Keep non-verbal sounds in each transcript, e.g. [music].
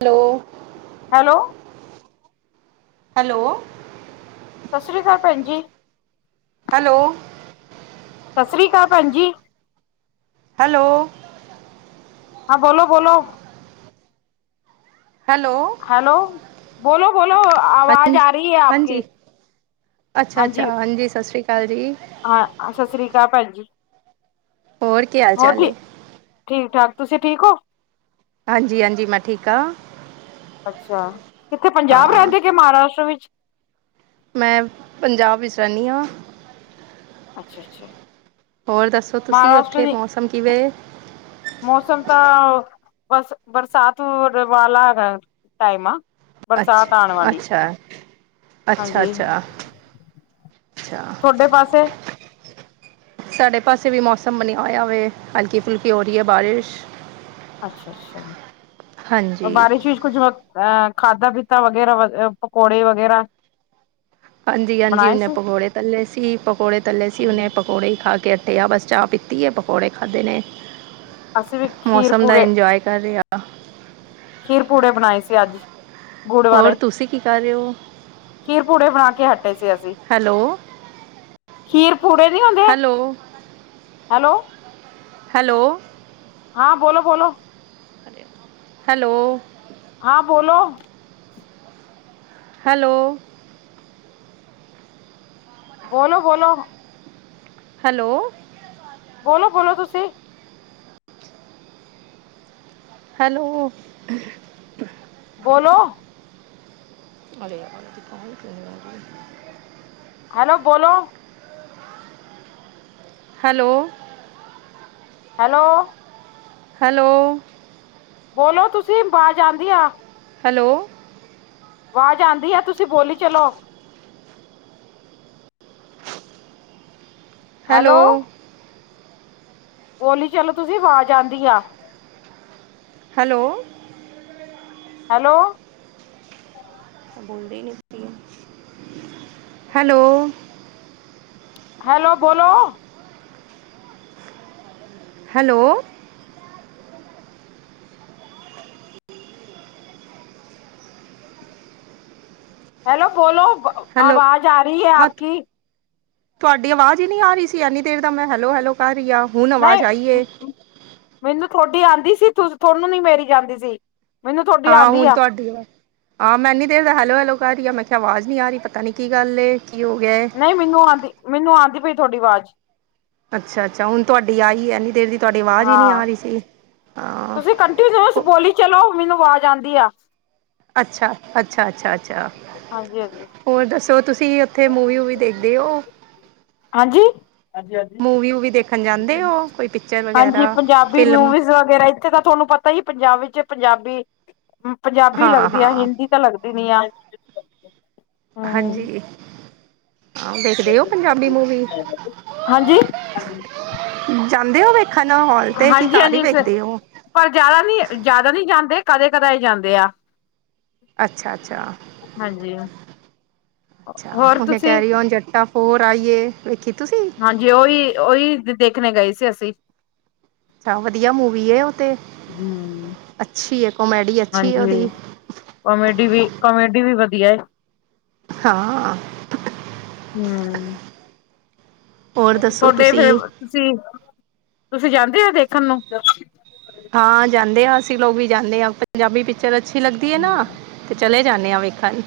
Hello! Hello hello ਸਤਿ ਸ਼੍ਰੀ ਅਕਾਲ ਭੈਣ ਜੀ। ਹੈਲੋ, ਸਤਿ ਸ੍ਰੀ ਅਕਾਲ ਭੈਣ ਜੀ। ਹੈਲੋ, ਹਾਂ, ਬੋਲੋ- ਬੋਲੋ। ਹੈਲੋ, ਹੈਲੋ ਬੋਲੋ ਬੋਲੋ ਆਵਾਜ਼ ਹਾਂਜੀ ਆ ਰਹੀ ਹੈ ਆਪ ਹਾਂਜੀ ਕੀ। ਅੱਛਾ ਅੱਛਾ ਹਾਂਜੀ ਸਤਿ ਸ੍ਰੀ ਅਕਾਲ ਜੀ। ਹਾਂ ਸਤਿ ਸ਼੍ਰੀ ਅਕਾਲ ਭੈਣ ਜੀ। ਹੋਰ ਕੀ ਹਾਲ ਹੋਰ ਚਾਲ ਹੈ ਠੀਕ ਠੀਕ ਠਾਕ ਤੁਸੀਂ ਠੀਕ ਹੋ। ਹਾਂਜੀ ਹਾਂਜੀ ਮੈਂ ਠੀਕ ਹਾਂ। ਅੱਛਾ ਕਿੱਥੇ ਪੰਜਾਬ ਹਾਂ ਰਹਿੰਦੇ ਕੇ ਮਹਾਰਾਸ਼ਟਰ ਵਿੱਚ? ਮੈਂ ਪੰਜਾਬ ਵਿੱਚ ਰਹਿੰਦੀ ਹਾਂ। ਅੱਛਾ ਅੱਛਾ। ਹੋਰ ਦੱਸੋ ਤੁਸੀਂ ਮਹਾਰਾਸ਼ਟਰ ਉੱਥੇ ਦੀ ਮੌਸਮ ਕਿਵੇਂ? ਮੌਸਮ ਤਾਂ ਬਸ, ਬਰਸਾਤ ਵਾਲਾ ਟਾਈਮ ਆ। ਬਰਸਾਤ ਆਉਣ ਅੱਛਾ- ਵਾਲੀ ਅੱਛਾ। ਅੱਛਾ- ਅੱਛਾ ਹਾਂਜੀ -ਅੱਛਾ। ਤੁਹਾਡੇ ਪਾਸੇ ਸਾਡੇ ਪਾਸੇ ਵੀ ਮੌਸਮ ਬਣਿਆ ਹੋਇਆ ਵੇ, ਹਲਕੀ -ਫੁਲਕੀ ਹੋ ਰਹੀ ਹੈ ਬਾਰਿਸ਼। ਅੱਛਾ- ਅੱਛਾ। ਹਾਂਜੀ ਬਾਰਿਸ਼ ਵਿੱਚ ਕੁਝ ਅਹ ਖਾਧਾ ਪੀਤਾ ਵਗੈਰਾ ਪਕੌੜੇ ਵਗੈਰਾ। ਹਾਂਜੀ- ਹਾਂਜੀ ਬਣਾਏ ਉਨੇ ਸੀ ਪਕੌੜੇ ਤੱਲੇ ਸੀ। ਪਕੌੜੇ ਤੱਲੇ ਸੀ ਉਨੇ। ਪਕੌੜੇ ਹੀ ਖਾ ਕੇ ਹੱਟੇ ਆ ਬਸ ਚਾਹ ਪੀਤੀ ਹੈ। ਪਕੌੜੇ ਖਾਧੇ ਨੇ। ਅਸੀਂ ਵੀ ਖੀਰ ਮੌਸਮ ਦਾ ਪੂਰੇ ਇੰਜੋਏ ਕਰ ਰਹੇ ਆ। ਖੀਰ ਪੂੜੇ ਬਣਾਏ ਸੀ ਅੱਜ। ਗੁੜ ਵਾਲੇ ਹੋਰ ਤੁਸੀਂ ਕੀ ਕਰ ਰਹੇ ਹੋ? ਖੀਰ ਪੂੜੇ ਬਣਾ ਕੇ ਹੱਟੇ ਸੀ ਅਸੀਂ। ਹੈਲੋ ਖੀਰ ਪੂੜੇ ਦੀ ਹੁੰਦੀ। ਹੈਲੋ ਹੈਲੋ ਹੈਲੋ ਹਾਂ ਬੋਲੋ ਬੋਲੋ। ਹੈਲੋ ਹਾਂ ਬੋਲੋ। ਹੈਲੋ ਬੋਲੋ -ਬੋਲੋ ਹੈਲੋ ਬੋਲੋ- ਬੋਲੋ ਤੁਸੀਂ ਹੈਲੋ ਬੋਲੋ?? ਵਾਲੇ ਵਾਲ ਦੀ ਕ [unintelligible] ਹੈਲੋ ਬੋਲੋ ਹੈਲੋ ਹੈਲੋ ਹੈਲੋ ਬੋਲੋ ਤੁਸੀਂ ਆਵਾਜ਼ ਆਉਂਦੀ ਆ ਹੈਲੋ ਆਵਾਜ਼ ਆਉਂਦੀ ਆ, ਤੁਸੀਂ ਬੋਲੀ ਚਲੋ ਹੈਲੋ ਬੋਲੀ ਚਲੋ ਤੁਸੀਂ ਆਵਾਜ਼ ਆਉਂਦੀ ਆ ਹੈਲੋ ਹੈਲੋ ਹੈਲੋ ਹੈਲੋ ਬੋਲੋ ਹੈਲੋ ਹੈਲੋ ਬੋਲੋ ਹੈਲੋ ਆਵਾਜ਼ ਆ ਰਹੀ ਹੈ, ਆਪ ਹੱਥ ਕੀ ਤੁਹਾਡੀ ਆਵਾਜ਼ ਹੀ ਨਹੀਂ ਆ ਰਹੀ ਸੀ, ਇੰਨੀ ਦੇਰ ਦਾ ਮੈਂ ਹੈਲੋ -ਹੈਲੋ ਕਰ ਰਹੀ ਆ, ਹੁਣ ਆਵਾਜ਼ ਆਈਏ ਨਹੀਂ ਮੈਨੂੰ ਤੁਹਾਡੀ ਆਉਂਦੀ ਸੀ, ਤੁਹਾਨੂੰ ਨੀ ਮੇਰੀ ਜਾਂਂਦੀ ਸੀ, ਮੈਨੂੰ ਤੁਹਾਡੀ ਆਉਂਦੀ ਆ ਵਧੀ ਵ ਹਾਂ ਮੈਂ ਏਨੀ ਦੇਰ ਦਾ ਹੈਲੋ -ਹੈਲੋ ਕਰ ਰਹੀ ਆ ਮੈਂ ਕਿਹਾ ਆਵਾਜ਼ ਨੀ ਆ ਰਹੀ, ਪਤਾ ਨੀ ਕੀ ਗੱਲ ਕੀ ਹੋ ਗਿਆ ਏ ਨਹੀਂ ਮੈਨੂੰ ਆਉਂਦੀ ਮੈਨੂੰ ਆਉਂਦੀ ਪਈ, ਤੁਹਾਡੀ ਆਵਾਜ਼ ਅੱਛਾ ਅੱਛਾ ਹੁਣ ਤੁਹਾਡੀ ਆਈ ਇੰਨੀ ਦੇਰ ਦੀ ਤੁਹਾਡੀ ਆਵਾਜ਼ ਹੀ ਨਹੀ ਹਾਂ ਆ ਰਹੀ ਸੀ ਹਾਂ ਤੁਸੀਂ ਕੰਟੀਨਿਊਸ ਬੋਲੀ ਚਲੋ, ਮੈਨੂੰ ਆਵਾਜ਼ ਆਉਂਦੀ ਆ ਅੱਛਾ -ਅੱਛਾ, ਅੱਛਾ -ਅੱਛਾ ਹਾਂਜੀ ਹੋਰ ਦੱਸੋ ਤੁਸੀਂ ਉਥੇ ਮੂਵੀ ਵੀ ਦੇਖਦੇ ਹੋ ਹਾਂਜੀ ਹਾਂਜੀ ਹਾਂਜੀ ਮੂਵੀ ਵੀ ਦੇਖ ਹਾਂਜੀ ਪੰਜਾਬੀ ਫਿਲਮ ਮੂਵੀਜ਼ ਵਗੈਰਾ ਇੱਥੇ ਤਾਂ ਤੁਹਾਨੂੰ ਪਤਾ ਹੀ ਪੰਜਾਬ ਵਿੱਚ ਪੰਜਾਬੀ ਪੰਜਾਬੀ ਹਾਂ ਲੱਗਦੀ ਆ ਹਾਂ ਹਿੰਦੀ ਤਾਂ ਲੱਗਦੀ ਨੀ ਆ ਹੂੰ ਹਾਂਜੀ ਆਹ ਦੇਖਦੇ ਹੋ ਪੰਜਾਬੀ ਮੂਵੀ ਹਾਂਜੀ ਜਾਂਦੇ ਹੋ ਵੇਖਣ, ਹੋਲ ਤੇ ਕੀ ਹਾਂਜੀ ਕਾਰ ਹੀ ਹਾਂਜੀ ਸ ਵੇਖਦੇ ਹੋ ਪਰ ਜ਼ਿਆਦਾ ਨੀ ਜ਼ਿਆਦਾ ਨਹੀਂ ਜਾਂਦੇ, ਕਦੇ ਕਦਏ ਜਾਂਦੇ ਆ ਅੱਛਾ -ਅੱਛਾ ਹਾਂਜੀ ਅ ਹੋਰ ਉਹਨੇ ਤੁਸੀਂ ਕੈਰੀ ਓਨ ਜੱਟਾ ਫੋਰ ਆਈਏ ਵੇਖੀ ਤੁਸੀਂ ਹਾਂਜੀ ਉਹੀ ਉਹੀ ਦੇਖਣੇ ਗਏ ਸੀ, ਅਸੀਂ ਅੱਛਾ ਵਧੀਆ ਮੂਵੀ ਹੈ, ਉਹ ਤੇ ਹਮ ਅੱਛੀ ਕੋਮੇਡੀ ਅੱਛੀ ਉਹਦੀ ਕੋਮੇਡੀ ਵੀ ਕੋਾਮੇਡੀ ਵੀ ਵਧੀਆ ਹੈ ਹਾਂ ਹੂੰ ਹੋਰ ਦੱਸੋ ਤੁਹਾਡੇ ਫੇਰ ਤੁਸੀਂ ਤੁਸੀਂ, ਤੁਸੀਂ ਜਾਂਦੇ ਹੋ ਦੇਖਣ ਨੂੰ ਹਾਂ ਜਾਂਦੇ ਹਾਂ ਅਸੀਂ ਲੋਕ ਵੀ ਜਾਂਦੇ ਹਾਂ, ਪੰਜਾਬੀ ਪਿਕਚਰ ਅੱਛੀ ਲੱਗਦੀ ਹੈ ਨਾ। ਹਮ ਤੇ ਚਲੇ ਜਾਂਦੇ ਆ ਵੇਖਣ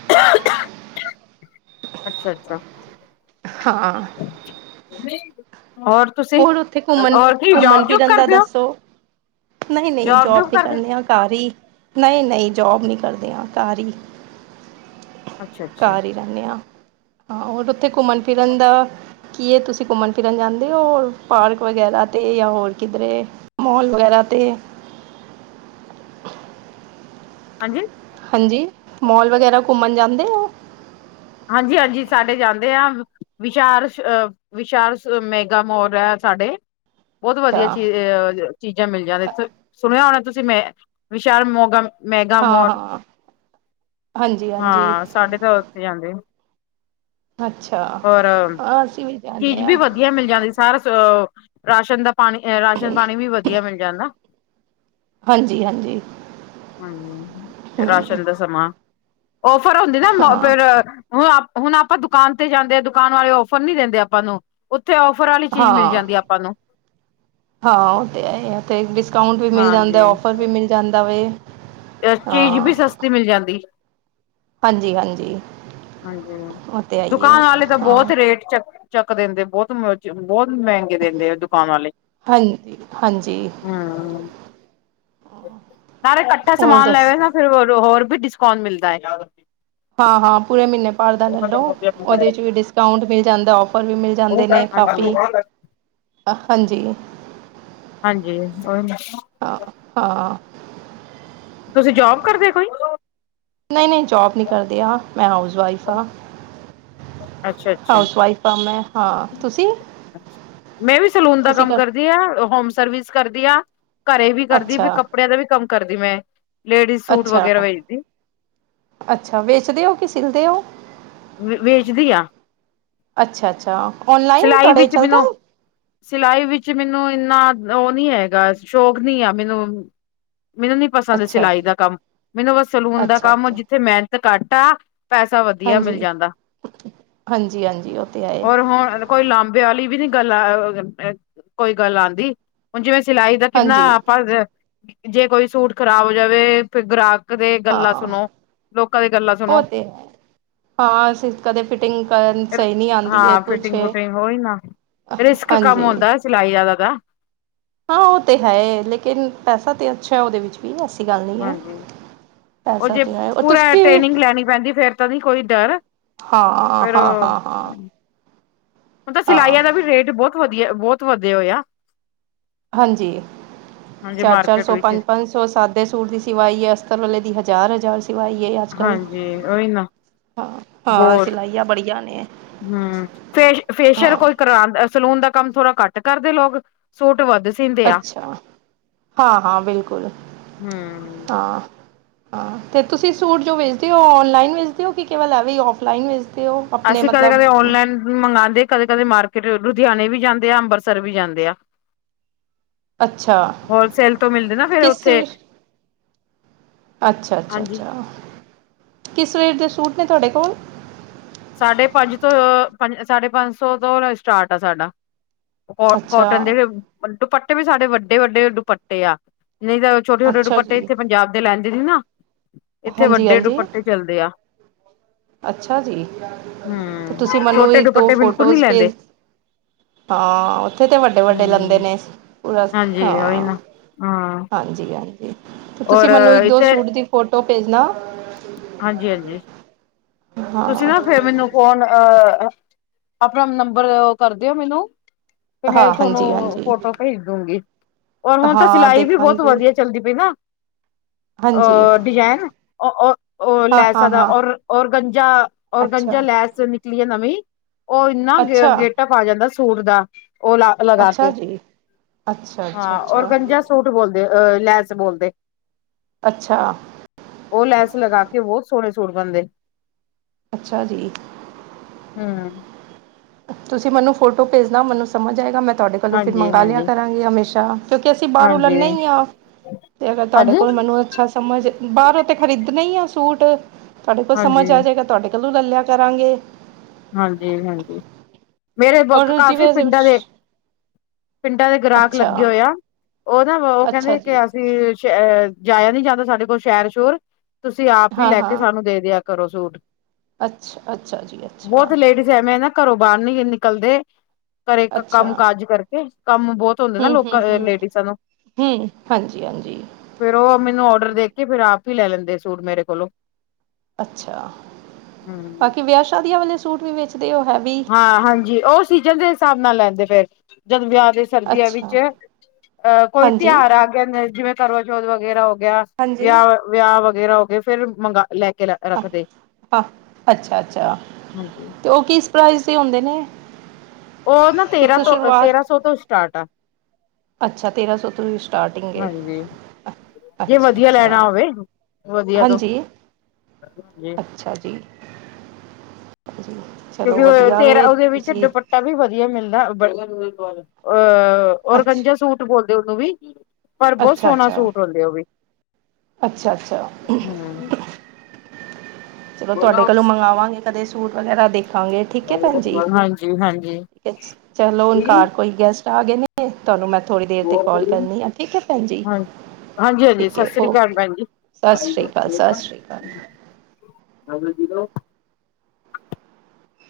ਅੱਛਾ -ਅੱਛਾ ਹਾਂ ਹੋਰ ਤੁਸੀਂ ਹੋਰ ਉੱਥੇ ਘੁੰਮਣ ਹੋਰ ਕੀ ਘੁੰਮਣ ਜੋਬ ਜੂਬ ਫਿਰਨ ਦਾ ਕਰਦੇ ਹੋ ਦੱਸੋ ਨਹੀਂ ਨਹੀਂ ਜੋਬ ਜੂਬ ਨੀ ਕਰਦੇ ਕਰਨੀ ਆ। ਘਰ ਹੀ ਨਹੀਂ ਨਹੀਂ ਜੋਬ ਨੀ ਕਰਦੇ ਆ ਘਰ ਹੀ। ਅੱਛਾ ਅੱਛਾ। ਹਦੇ ਹ ਹਾਂ ਹੋਰ ਉੱਥੇ ਘੁੰਮਣ ਫਿਰਨ ਦਾ ਕੀ ਹੈ ਤੁਸੀਂ ਘੁੰਮਣ ਫਿਰਨ ਜਾਂਦੇ ਹੋ। ਹੋਰ ਪਾਰਕ ਵਗੈਰਾ ਤੇ ਜਾਂ ਹੋਰ ਕਿਧਰੇ ਮੋਲ ਵਗੈਰਾ ਤੇ। ਹਾਂਜੀ। ਹਾਂਜੀ ਮੋਲ ਵਗੈਰਾ ਘੁੰਮਣ ਜਾਂਦੇ ਆ। ਹਾਂਜੀ ਹਾਂਜੀ ਸਾਡੇ ਜਾਂਦੇ ਆ। ਵਿਸ਼ਾਲ ਵਿਸ਼ਾਲ ਮੈਗਾ ਮੋਲ ਹੈ ਸਾਡੇ। ਬਹੁਤ ਅੱਛਾ ਵਧੀਆ ਚੀਹ ਚੀਜ਼ਾਂ ਮਿਲ ਜਾਂਦੇ ਸੁਣਿਆ ਹੋਣਾ ਤੁਸੀਂ ਮੈਂ ਵਿਸ਼ਾਲ ਮੋਗਮ ਮੈਗਾ ਹਾਂ ਮੋਰ ਹਾਂ ਹਾਂਜੀ ਹਾਂਜੀ ਹਾਂ ਸਾਢੇ ਤਾਂ ਉੱਥੇ ਜਾਂਦੇ। ਅੱਛਾ ਔਰ ਹਾਂ ਅਸੀਂ ਵੀ ਜਾਂਦੇ ਚੀਜ਼ ਵੀ ਹਾਂ। ਵਧੀਆ ਮਿਲ ਜਾਂਦੀ ਸਾਰ ਰਾਸ਼ਨ ਦਾ ਪਾਣੀ ਰਾਸ਼ਨ ਪਾਣੀ ਵੀ ਵਧੀਆ ਮਿਲ ਜਾਂਦਾ। ਹਾਂਜੀ ਹਾਂਜੀ। ਹਮ ਰਾਸ਼ਨ ਦਾ ਸਮਾਂ ਓਫਰ ਹੁੰਦੀ ਨਾ ਹਾਂ ਫੇਰ। ਹੁਣ ਹੁਣ ਆਪਾਂ ਦੁਕਾਨ ਤੇ ਜਾਂਦੇ ਹਾਂ ਦੁਕਾਨ ਵਾਲੇ ਔਫਰ ਨੀ ਦਿੰਦੇ ਆਪਾਂ ਨੂੰ। ਉੱਥੇ ਔਫਰ ਵਾਲੀ ਚੀਜ਼ ਮਿਲ ਹਾਂ ਜਾਂਦੀ ਆਪਾਂ ਨੂੰ। ਹਾਂ ਉਹ ਤੇ ਹੈ ਡਿਸਕਾਊਂਟ ਵੀ ਮਿਲ ਜਾਂਦਾ ਹਾਂਜੀ ਫਰ ਮਿਲ ਜਾਂਦਾਵੇ। ਚੀਜ਼ ਵੀ ਸਸਤੀ ਮਿਲ ਜਾਂਦੀ। ਹਾਂਜੀ ਹਾਂਜੀ। ਹਾਂਜੀ ਉਹ ਤਾਂ ਹੈ ਹੀ ਦੁਕਾਨ ਹੈ ਵਾਲੇ ਤਾਂ ਹਾਂ ਬਹੁਤ ਰੇਟ ਚੱਕ ਚੱਕ ਦਿੰਦੇ ਬਹੁਤ ਬਹੁਤ ਮਹਿੰਗੇ ਦਿੰਦੇ ਆ ਦੁਕਾਨ ਵਾਲੇ। ਹਾਂਜੀ ਹਾਂਜੀ। ਹਮ ਸਾਰੇਾ ਇਕੱਠਾ ਹੋਰ ਸਮਾਨ ਦੱਸ ਲੈਵੇ ਨਾ। ਫਿਰ ਹੋਰ ਵੀ ਡਿਸਕਾਊਂਟ ਮਿਲਦਾ ਹੈ। ਹਾਂ ਹਾਂ ਪੂਰੇ ਮਹੀਨੇ। ਲੋਦੇ ਵੀ ਡਿਸ ਮਿਲ ਜਾਂਦਾ ਫਰ ਵੀ ਮਿਲ ਜਾਂਦੇ ਨੇ ਕਾਫੀ। ਹ। ਹਾਂਜੀ। ਹਾਂਜੀ ਉਓਹੀ ਮ ਹਾਂ ਹਾਂ। ਤੁਸੀਂ ਜੋਬ ਕਰਦੇ ਕੋਈ? ਇਨ ਨੇ ਜੋਬ ਨਹੀਂ ਕਰਦੇਿਆ ਮੈਂ ਹਾਊਸ ਵਾਈਫ ਹਾਂ। ਅੱਛਾ ਅੱਛਾ। ਹਾਊਸ ਵਾਈਫ ਆ ਮੈਂ। ਹਾਂ ਤੁਸੀਂ-ਤੁਸੀਂ ਮੈਂ ਵੀ ਸਲੂਨ ਦਾ ਕੰਮ ਕਰ ਕਰਦੀ ਆ ਹੋਮ ਸਰਵਿਸ ਕਰਦੀ ਆ ਘਰੇ ਵੀ ਕਰਦੀ ਵੀ ਅੱਛਾ ਕੱਪੜਿਆਂ ਦਾ ਵੀ ਕੰਮ ਕਰਦੀ ਮੈਂ ਲੇਡੀਜ਼ ਸੂਟ ਵਗੈਰਾ ਵੇਦੀ ਅੱਛਾ ਵੇਚਦੇ ਹੋ ਕਿ ਸਿਲਦੇ ਹੋ। ਵੇਚਦੀ ਆ ਅੱਛਾ ਅੱਛਾ ਓਨਲਾਈਨ ਸਿਲਾਈ ਤੁਹਾਡੇ ਵਿੱਚ ਮੈਨੂੰ ਚੱਲਦਾ? ਸਿਲਾਈ ਵਿੱਚ ਮੈਨੂੰ ਇੰਨਾ ਉਹ ਨਹੀਂ ਹੈਗਾ ਸ਼ੌਕ ਨੀ ਆ ਮੈਨੂੰ। ਮੈਨੂੰ ਨੀ ਪਸੰਦ ਅੱਛਾ ਸਿਲਾਈ ਜੀ ਦਾ ਕੰਮ ਮੈਨੂੰ ਬ ਸਲੂਨ ਦਾ ਕੰਮ ਅੱਛਾ-ਅੱਛਾ ਜਿੱਥੇ ਮਿਹਨਤ ਕੱਟ ਆ। ਪੈਸਾ ਵਧੀਆ ਮਿਲ ਜਾਂਦਾ ਹਾਂਜੀ-ਹਾਂਜੀ-ਹਾਂਜੀ ਉਹ ਤੇ ਹੈ ਰ ਹੁਣ। ਕੋਈ ਲਾਂਬੇ ਵਾਲੀ ਵੀ ਨੀ ਗੱਲ ਕੋਈ ਗੱਲ ਆਉਂਦੀ। ਹੁਣ ਜਿਵੇਂ ਸਿਲਾਈ ਦਾ ਕਿੰਨਾ ਹਾਂਜੀ ਆਪਾਂ ਜੇ ਕੋਈ ਸੂਟ ਖ਼ਰਾਬ ਹੋ ਜਾਵੇ ਗ੍ਰਾਹਕ ਦੇ ਹਾਂ ਗੱਲਾਂ ਸੁਣੋ ਲੋਕਾਂ ਦੀ ਗੱਲਾਂ ਉਹ ਸੁਣੋ। ਤੇ ਹੈ ਹਾਂ ਸ ਕਦੇ ਫਿਟਿੰਗ ਕਰਨ ਸਹੀ ਨਹੀਂ ਆਉਂਦੀ ਹੈ ਹਾਂ ਕੁਛ ਫਿਟਿੰਗ ਫੁਟਿੰਗ ਹੋਈ ਨਾ ਰਿਸਕ ਕੰਮ ਹਾਂਜੀ। ਹੁੰਦਾ ਸਿਲਾਈ ਜ਼ਿਆਦਾਦਾ। ਹਾਂ ਉਹ ਤੇ ਹੈ ਲੇਕਿਨ ਪੈਸਾ ਤੇ ਅੱਛਾ ਉਹਦੇ ਵਿੱਚ। ਵੀ ਐਸੀ ਗੱਲ ਨਹੀਂ ਹੈ ਹਾਂਜੀ ਉਹ ਪੈਸਾ ਜੇ ਤਾਂ ਹੈ ਔਰ ਪੂਰਾ ਤੁਸੀਂ ਟ੍ਰੇਨਿੰਗ ਲੈਣੀ ਪੈਂਦੀ ਫੇਰ ਤਾਂ ਨਹੀਂ ਕੋਈ ਡਰ। ਹਾਂ ਫਿਰ ਹਾਂ ਹਾਂ ਹਾਂ ਹੁਣ ਤਾਂ ਹਾਂ ਸਿਲਾਈਆਂ ਦਾ ਵੀ ਰੇਟ ਬਹੁਤ ਵਧੀਆ ਬਹੁਤ ਵਧੀ ਹੋ ਆ। ਹਾਂਜੀ ਹਾਂਜੀ ਚਾਰ ਚਾਰ ਮਾਰਕੀਟ ਸੌ ਵਿੱਚ ਪੰਜ ਪੰਜ। ਸਾਦੇ ਸੂਟ ਦੀ ਸਿਵਾਈਏ ਅਸਤਰ ਵਾਲੇ ਦੀ ਹਜ਼ਾਰ ਹਜ਼ਾਰ। ਸਿਵਾਈ ਅੱਜ ਕੱਲ ਹਾਂਜੀ ਉਹੀ ਨਾ ਹਾਂ ਹਾਂ ਬਹੁਤ ਸਿਲਾਈਆਂ ਬੜੀਆ ਨੇ। ਹਮ ਫੇ ਫੇਸ਼ੀਅਲ ਹਾਂ ਕੋਈ ਕਰਵਾਦਾ। ਸਲੂਨ ਦਾ ਕੰਮ ਥੋੜਾ ਘੱਟ ਕਰਦੇ ਲੋਕ ਸੋਟ ਵੱਧ ਸੀਂਦੇ ਆ ਅੱਛਾ ਹਾਂ ਹਾਂ ਬਿਲਕੁਲ ਹਮ ਹਾਂ। ਹਾਂ ਅਤੇ ਤੁਸੀਂ ਸੂਟ ਜੋ ਵੇਚਦੇ ਹੋ ਔਨਲਾਈਨ ਵੇਚਦੇ ਹੋ ਕਿ ਕੇਵਲ ਹੈਵੇ ਔਫਲਾਈਨ ਵੇਚਦੇ ਹੋ। ਆਪਣੇ ਅਸੀਂ ਕਦੇ ਮਤਲਬ ਕਦੇ ਔਨਲਾਈਨ ਮੰਗਉਦੇ ਕਦੇ ਕਦੇ ਮਾਰਕੀਟ ਲੁਧਿਆਣੇ ਵੀ ਜਾਂਦੇ ਆ ਅੰਮ੍ਰਿਤਸਰ ਵੀ ਜਾਂਦੇ ਆ। ਅੱਛਾ ਹੋਲਸੇਲ ਤੋਂ ਮਿਲਦੇ ਨਾ ਫੇਰ ਕਿਸ ਉੱਥੇ। ਅੱਛਾ ਅੱਛਾ ਹਾਂਜੀ ਅੱਛਾ ਕਿਸ ਰੇਟ ਦੇ ਸੂਟ ਨੇ ਤੁਹਾਡੇ ਕੋਲ। ਸਾਢੇ ਪੰਜ ਤੋਂ ਸਾਢੇ ਪੰਜ ਸੌ ਤੋਂ ਸਟਾਰਟ ਆ ਸਾਡਾ। ਕੋ ਅੱਛਾ ਕੋਟਨ ਦੇ ਜਹੜੇ ਦੁਪੱਟੇ ਵੀ ਸਾਡੇ ਵੱਡੇ ਵੱਡੇ ਦੁਪੱਟੇ ਆ ਨਹੀਂ ਤਾਂ ਛੋਟੇ ਛੋਟੇ ਅੱਛਾ ਦੁਪੱਟੇ ਜੀ ਇੱਥੇ ਪੰਜਾਬ ਦੇ ਲੈਂਦੇ ਸੀ ਨਾ ਇੱਥੇ ਹਾਂਜੀ ਵੱਡੇ ਹਾਂਜੀ ਦੁਪੱਟੇ ਚੱਲਦੇ ਆ। ਅੱਛਾ ਜੀ ਤੇ ਹੂੰ ਤੁਸੀਂ ਮੈਨੂੰ ਛੋਟੇ ਇੱਕ ਦੋ ਦੁਪੱਟੇ ਬਿਲਕੁਲ ਨੀ ਫੋਟੋਜ਼ ਲੈਂਦੇ ਭੇਜ। ਹਾਂ ਉੱਥੇ ਤੇ ਵੱਡੇ ਵੱਡੇ ਲੰਦੇ ਹੂੰ ਨੇ ਪੂਰਾ ਹਾਂਜੀ ਉਹੀ ਹਾਂ। ਨਾ। ਹਾਂ ਹਾਂਜੀ ਹਾਂਜੀ ਤੇ ਤੁਸੀਂ ਔਰ ਮੈਨੂੰ ਇੱਕ ਦੋ ਸੂਟ ਦੀ ਫੋਟੋ ਭੇਜਣਾ। ਹਾਂਜੀ ਹਾਂਜੀ। ਤੁਸੀਂ ਹਾਂ ਨਾ ਫਿਰ ਮੈਨੂੰ ਫੋਨ ਅ ਆਪਣਾ ਨੰਬਰ ਕਰਦੇਓ ਮੈਨੂੰ। ਫ ਹਾਂ ਮੈਂ ਤੁਹਾਨੂੰ ਹਾਂਜੀ ਹਾਂਜੀ ਫੋਟੋ ਖਰੀਜ ਦੂਗੀ। ਔਰ ਹੁਣ ਤਾਂ ਹਾਂ ਸਿਲਾਈ ਵੀ ਬਹੁਤ ਦੇਖਾਂਗੀ ਵਧੀਆ ਚੱਲਦੀ ਪਈ ਨਾ। ਹਾਂਜੀ ਅ ਡਿਜਾਇਨ ਉਹ ਹਾਂ ਹਾਂ ਲੈਸਾਦਾ ਹਾਂ ਔਰ ਰ। ਗੰਜਾ ਔਰ ਗੰਜਾ ਅੱਛਾ ਲੈਸ ਨਿਕਲੀ ਹੈ ਨਵੀਂ ਉਹ ਇੰਨਾ ਅੱਛਾ ਗੇਟਾ ਆ ਜਾਂਦਾ ਸੂਟ ਦਾ ਉਹ ਲਾ ਲਗਾ ਅੱਛਾ ਕੇ ਜੀ ਅੱਛਾ ਅੱਛਾ ਹਾਂ ਔਰ ਅੱਛਾ ਗੰਜਾ ੂਟ ਬੋਲਦੇ ਅ ਲੈਜ ਬੋਲਦੇ। ਅੱਛਾ। ਉਹ ਲੈਸ ਲਗਾ ਕੇ ਬਹੁਤ ਸੋਹਣੇ ਸੂਟ ਬਣਦੇ। ਅੱਛਾ ਜੀ। ਹਮ। ਤੁਸੀਂ ਮੈਨੂੰ ਫੋਟੋ ਭੇਜਨਾ ਮੈਨੂੰ ਸਮਝ ਆਏਗਾ ਮੈਂ ਤੁਹਾਡੇ ਕੋਲੋਂ ਫਿਰ ਹਾਂਜੀ ਮੰਗਾਵਾ ਲਿਆ ਹਾਂਜੀ ਕਰਾਂਗੀ ਹਮੇਸ਼ਾ। ਕਿਉਂਕਿ ਅਸੀਂ ਬਾਹਰ ਹਾਂਜੀ ਉਲਰਨਨਾ ਹੀ ਹਾਂ ਤੇ ਅਗਰ ਤੁਹਾਡੇ ਹਾਂਜੀ ਕੋਲ ਮੈਨੂੰ ਅੱਛਾ। ਸਮਝ ਬਾਹਰ ਉਤੇ ਖਰੀਦਣੇ ਹੀ ਆ ਸੂਟ ਤੁਹਾਡੇ ਕੋਲ ਹਾਂਜੀ ਸਮਝ ਆ ਜਾਏਗਾ ਤੁਹਾਡੇ ਕੋਲ। ਕੱਲੂ ਲੱਲਿਆ ਕਰਾਂਗੇ। ਹਾਂਜੀ ਹਾਂਜੀ ਮੇਰੇ ਔਰ ਕਾਫੀ ਜਿਵੇਂ ਪਿੰਡਾਂ ਦੇ ਪਿੰਡਾਂ ਦੇ ਗ੍ਰਾਹਕ ਲੱਗੇ ਅੱਛਾ ਹੋਏ ਆ ਉਹ ਨਾ ਉਹ ਅੱਛਾ ਕਹਿੰਦੇ ਕਿ ਜੀ ਅਸੀਂ ਜਾਇਆ ਨੀ ਜਾਂਦਾ ਸਾਡੇ ਕੋਲ ਸ਼ਹਿਰ ਸ਼ੋਰ ਤੁਸੀਂ ਆਪ ਹੀ ਹਾਂ ਲੈ ਹਾਂ ਕੇ ਸਾਨੂੰ ਦੇ ਦਿਆ ਕਰੋ ਸੂਟ। ਅੱਛਾ ਅੱਛਾ ਜੀ ਅਛਾ। ਬਹੁਤ ਲੇਡੀਜ਼ ਐਵੇਂ ਨਾ ਘਰੋਂ ਬਾਹਰ ਨੀ ਨਿਕਲਦੇ। ਘਰੇ ਕੰਮ ਅੱਛਾ ਕਾਜ ਕਰਕੇ ਕੰਮ ਬਹੁਤ ਹੁੰਦੇ ਨਾ ਲੋਕਾਂ ਲੇਡੀਸਾਂ ਨੂੰ। ਹਮ ਹਾਂਜੀ ਹਾਂਜੀ। ਫੇਰ ਉਹ ਮੈਨੂੰ ਆਰਡਰ ਦੇ ਕੇ ਫੇਰ ਆਪ ਹੀ ਲੈ ਲੈਂਦੇ ਸੂਟ ਮੇਰੇ ਕੋਲੋਂ। ਅੱਛਾ ਹੂੰ ਬਾਕੀ ਵਿਆਹ ਸ਼ਾਦੀਆਂ ਵਾਲੇ ਸੂਟ ਵੀ ਵੇਚਦੇ ਉਹ ਹੈ ਵੀ। ਹਾਂ ਹਾਂਜੀ ਉਹ ਸੀਜਨ ਦੇ ਹਿਸਾਬ ਨਾਲ ਲੈਂਦੇ ਫੇਰ ਜਦੋਂ ਵਿਆਹ ਦੇ ਸਰਦੀਆਂ ਅੱਛਾ, ਵਿੱਚ ਅਹ ਕੋਈ ਹਾਂਜੀ। ਤਿਉਹਾਰ ਆ ਜਿਵੇਂ ਕਰਵਾਜੌਥ ਵਗੈਰਾ ਹੋ ਗਿਆ ਹਾਂਜੀ। ਵਿਆਹ ਵਿਆਹ ਵਗੈਰਾ ਹੋ ਕੇ ਫੇਰ ਮੰਗਾ ਲੈ ਕੇ ਲ ਅੱਛਾ ਅੱਛਾ ਹਾਂਜੀ ਤੇ ਉਹ ਕਿਸ ਪ੍ਰਜ਼ ਦੇ ਹੁੰਦੇ ਨੇ। ਉਹ ਨਾ ਤੇਰਾਂ ਕਿੱਥੋਂ ਤੋਂ ਸ਼ੁਰੂਆਤ? ਤੇਰਾਂ ਸੌ ਤੋਂ ਸਟਾਰਟ ਆ ਅੱਛਾ ਤੇਰਾਂ ਸੌ ਤੋਂ ਸਟਾਰਟਿੰਗ ਹਾਂਜੀ ਜੇ ਅੱਛਾ ਵਧੀਆ ਅੱਛਾ ਲੈਣਾ ਹੋਵੇ ਵਧੀਆ ਤੋਂ ਹਾਂਜੀ ਜੀ ਅੱਛਾ ਜੀ ਹਾਂ ਜੀ ਤੇ ਕਿਉਂਕਿ ਚਲੋ ਤੇਰਾ ਵਧੀਆ ਤੇਰਾ ਵੇ ਉਹਦੇ ਵਿਚ ਵੀ ਤੁਸੀਂ ਦੁਪੱ ਆਟਾ ਵੀ ਵਧੀਆ ਮਿਲਦਾ ਹੈ ਬ ਅਹ ਅੱਛ, ਔਰਕੰਜਾ ਸੂਟ ਬੋਲਦੇ ਉਹਨੂੰ ਵੀ ਪਰ ਬਹੁਤ ਸੋਹਣਾ ਸੂਟ ਹੁੰਦੇ ਉਹ ਵੀ ਅੱਛਾ ਅੱਛਾ ਹਮ ਚਲੋ ਤੁਹਾਡੇ ਕੋਲੋਂ ਮੰਗਵਾ ਵਾਂਗੇ ਕਦੇ ਸੂਟ ਵਗੈਰਾ ਦੇਖਾਂਗੇ ਠੀਕ ਹੈ ਭੈਣ ਜੀ ਹਾਂਜੀ ਹਾਂਜੀ ਠੀਕ ਹੈ ਚਲੋ ਹੁਣ ਜੀ ਘਰ ਕੋਈ ਗੈਸਟ ਆ ਗਏ ਨੀ ਤੁਹਾਨੂੰ ਮੈਂ ਥੋੜ੍ਹੀ ਦੇਰ ਤੇ ਹੋਰ ਕੋਲ ਵਧੀਆ ਕਰਨੀ ਠੀਕ ਹੈ ਠੀਕ ਹੈ ਭੈਣ ਜੀ ਹਾਂਜੀ ਹਾਂਜੀ ਹਾਂਜੀ ਠੀਕ ਸਤਿ ਹੈ ਸ੍ਰੀ ਅਕਾਲ ਓਕੇ ਭੈਣ ਜੀ ਸਤਿ ਸ਼੍ਰੀ ਅਕਾਲ ਸਤਿ ਸ਼੍ਰੀ ਅਕਾਲ ਹਾਂ ਜੀ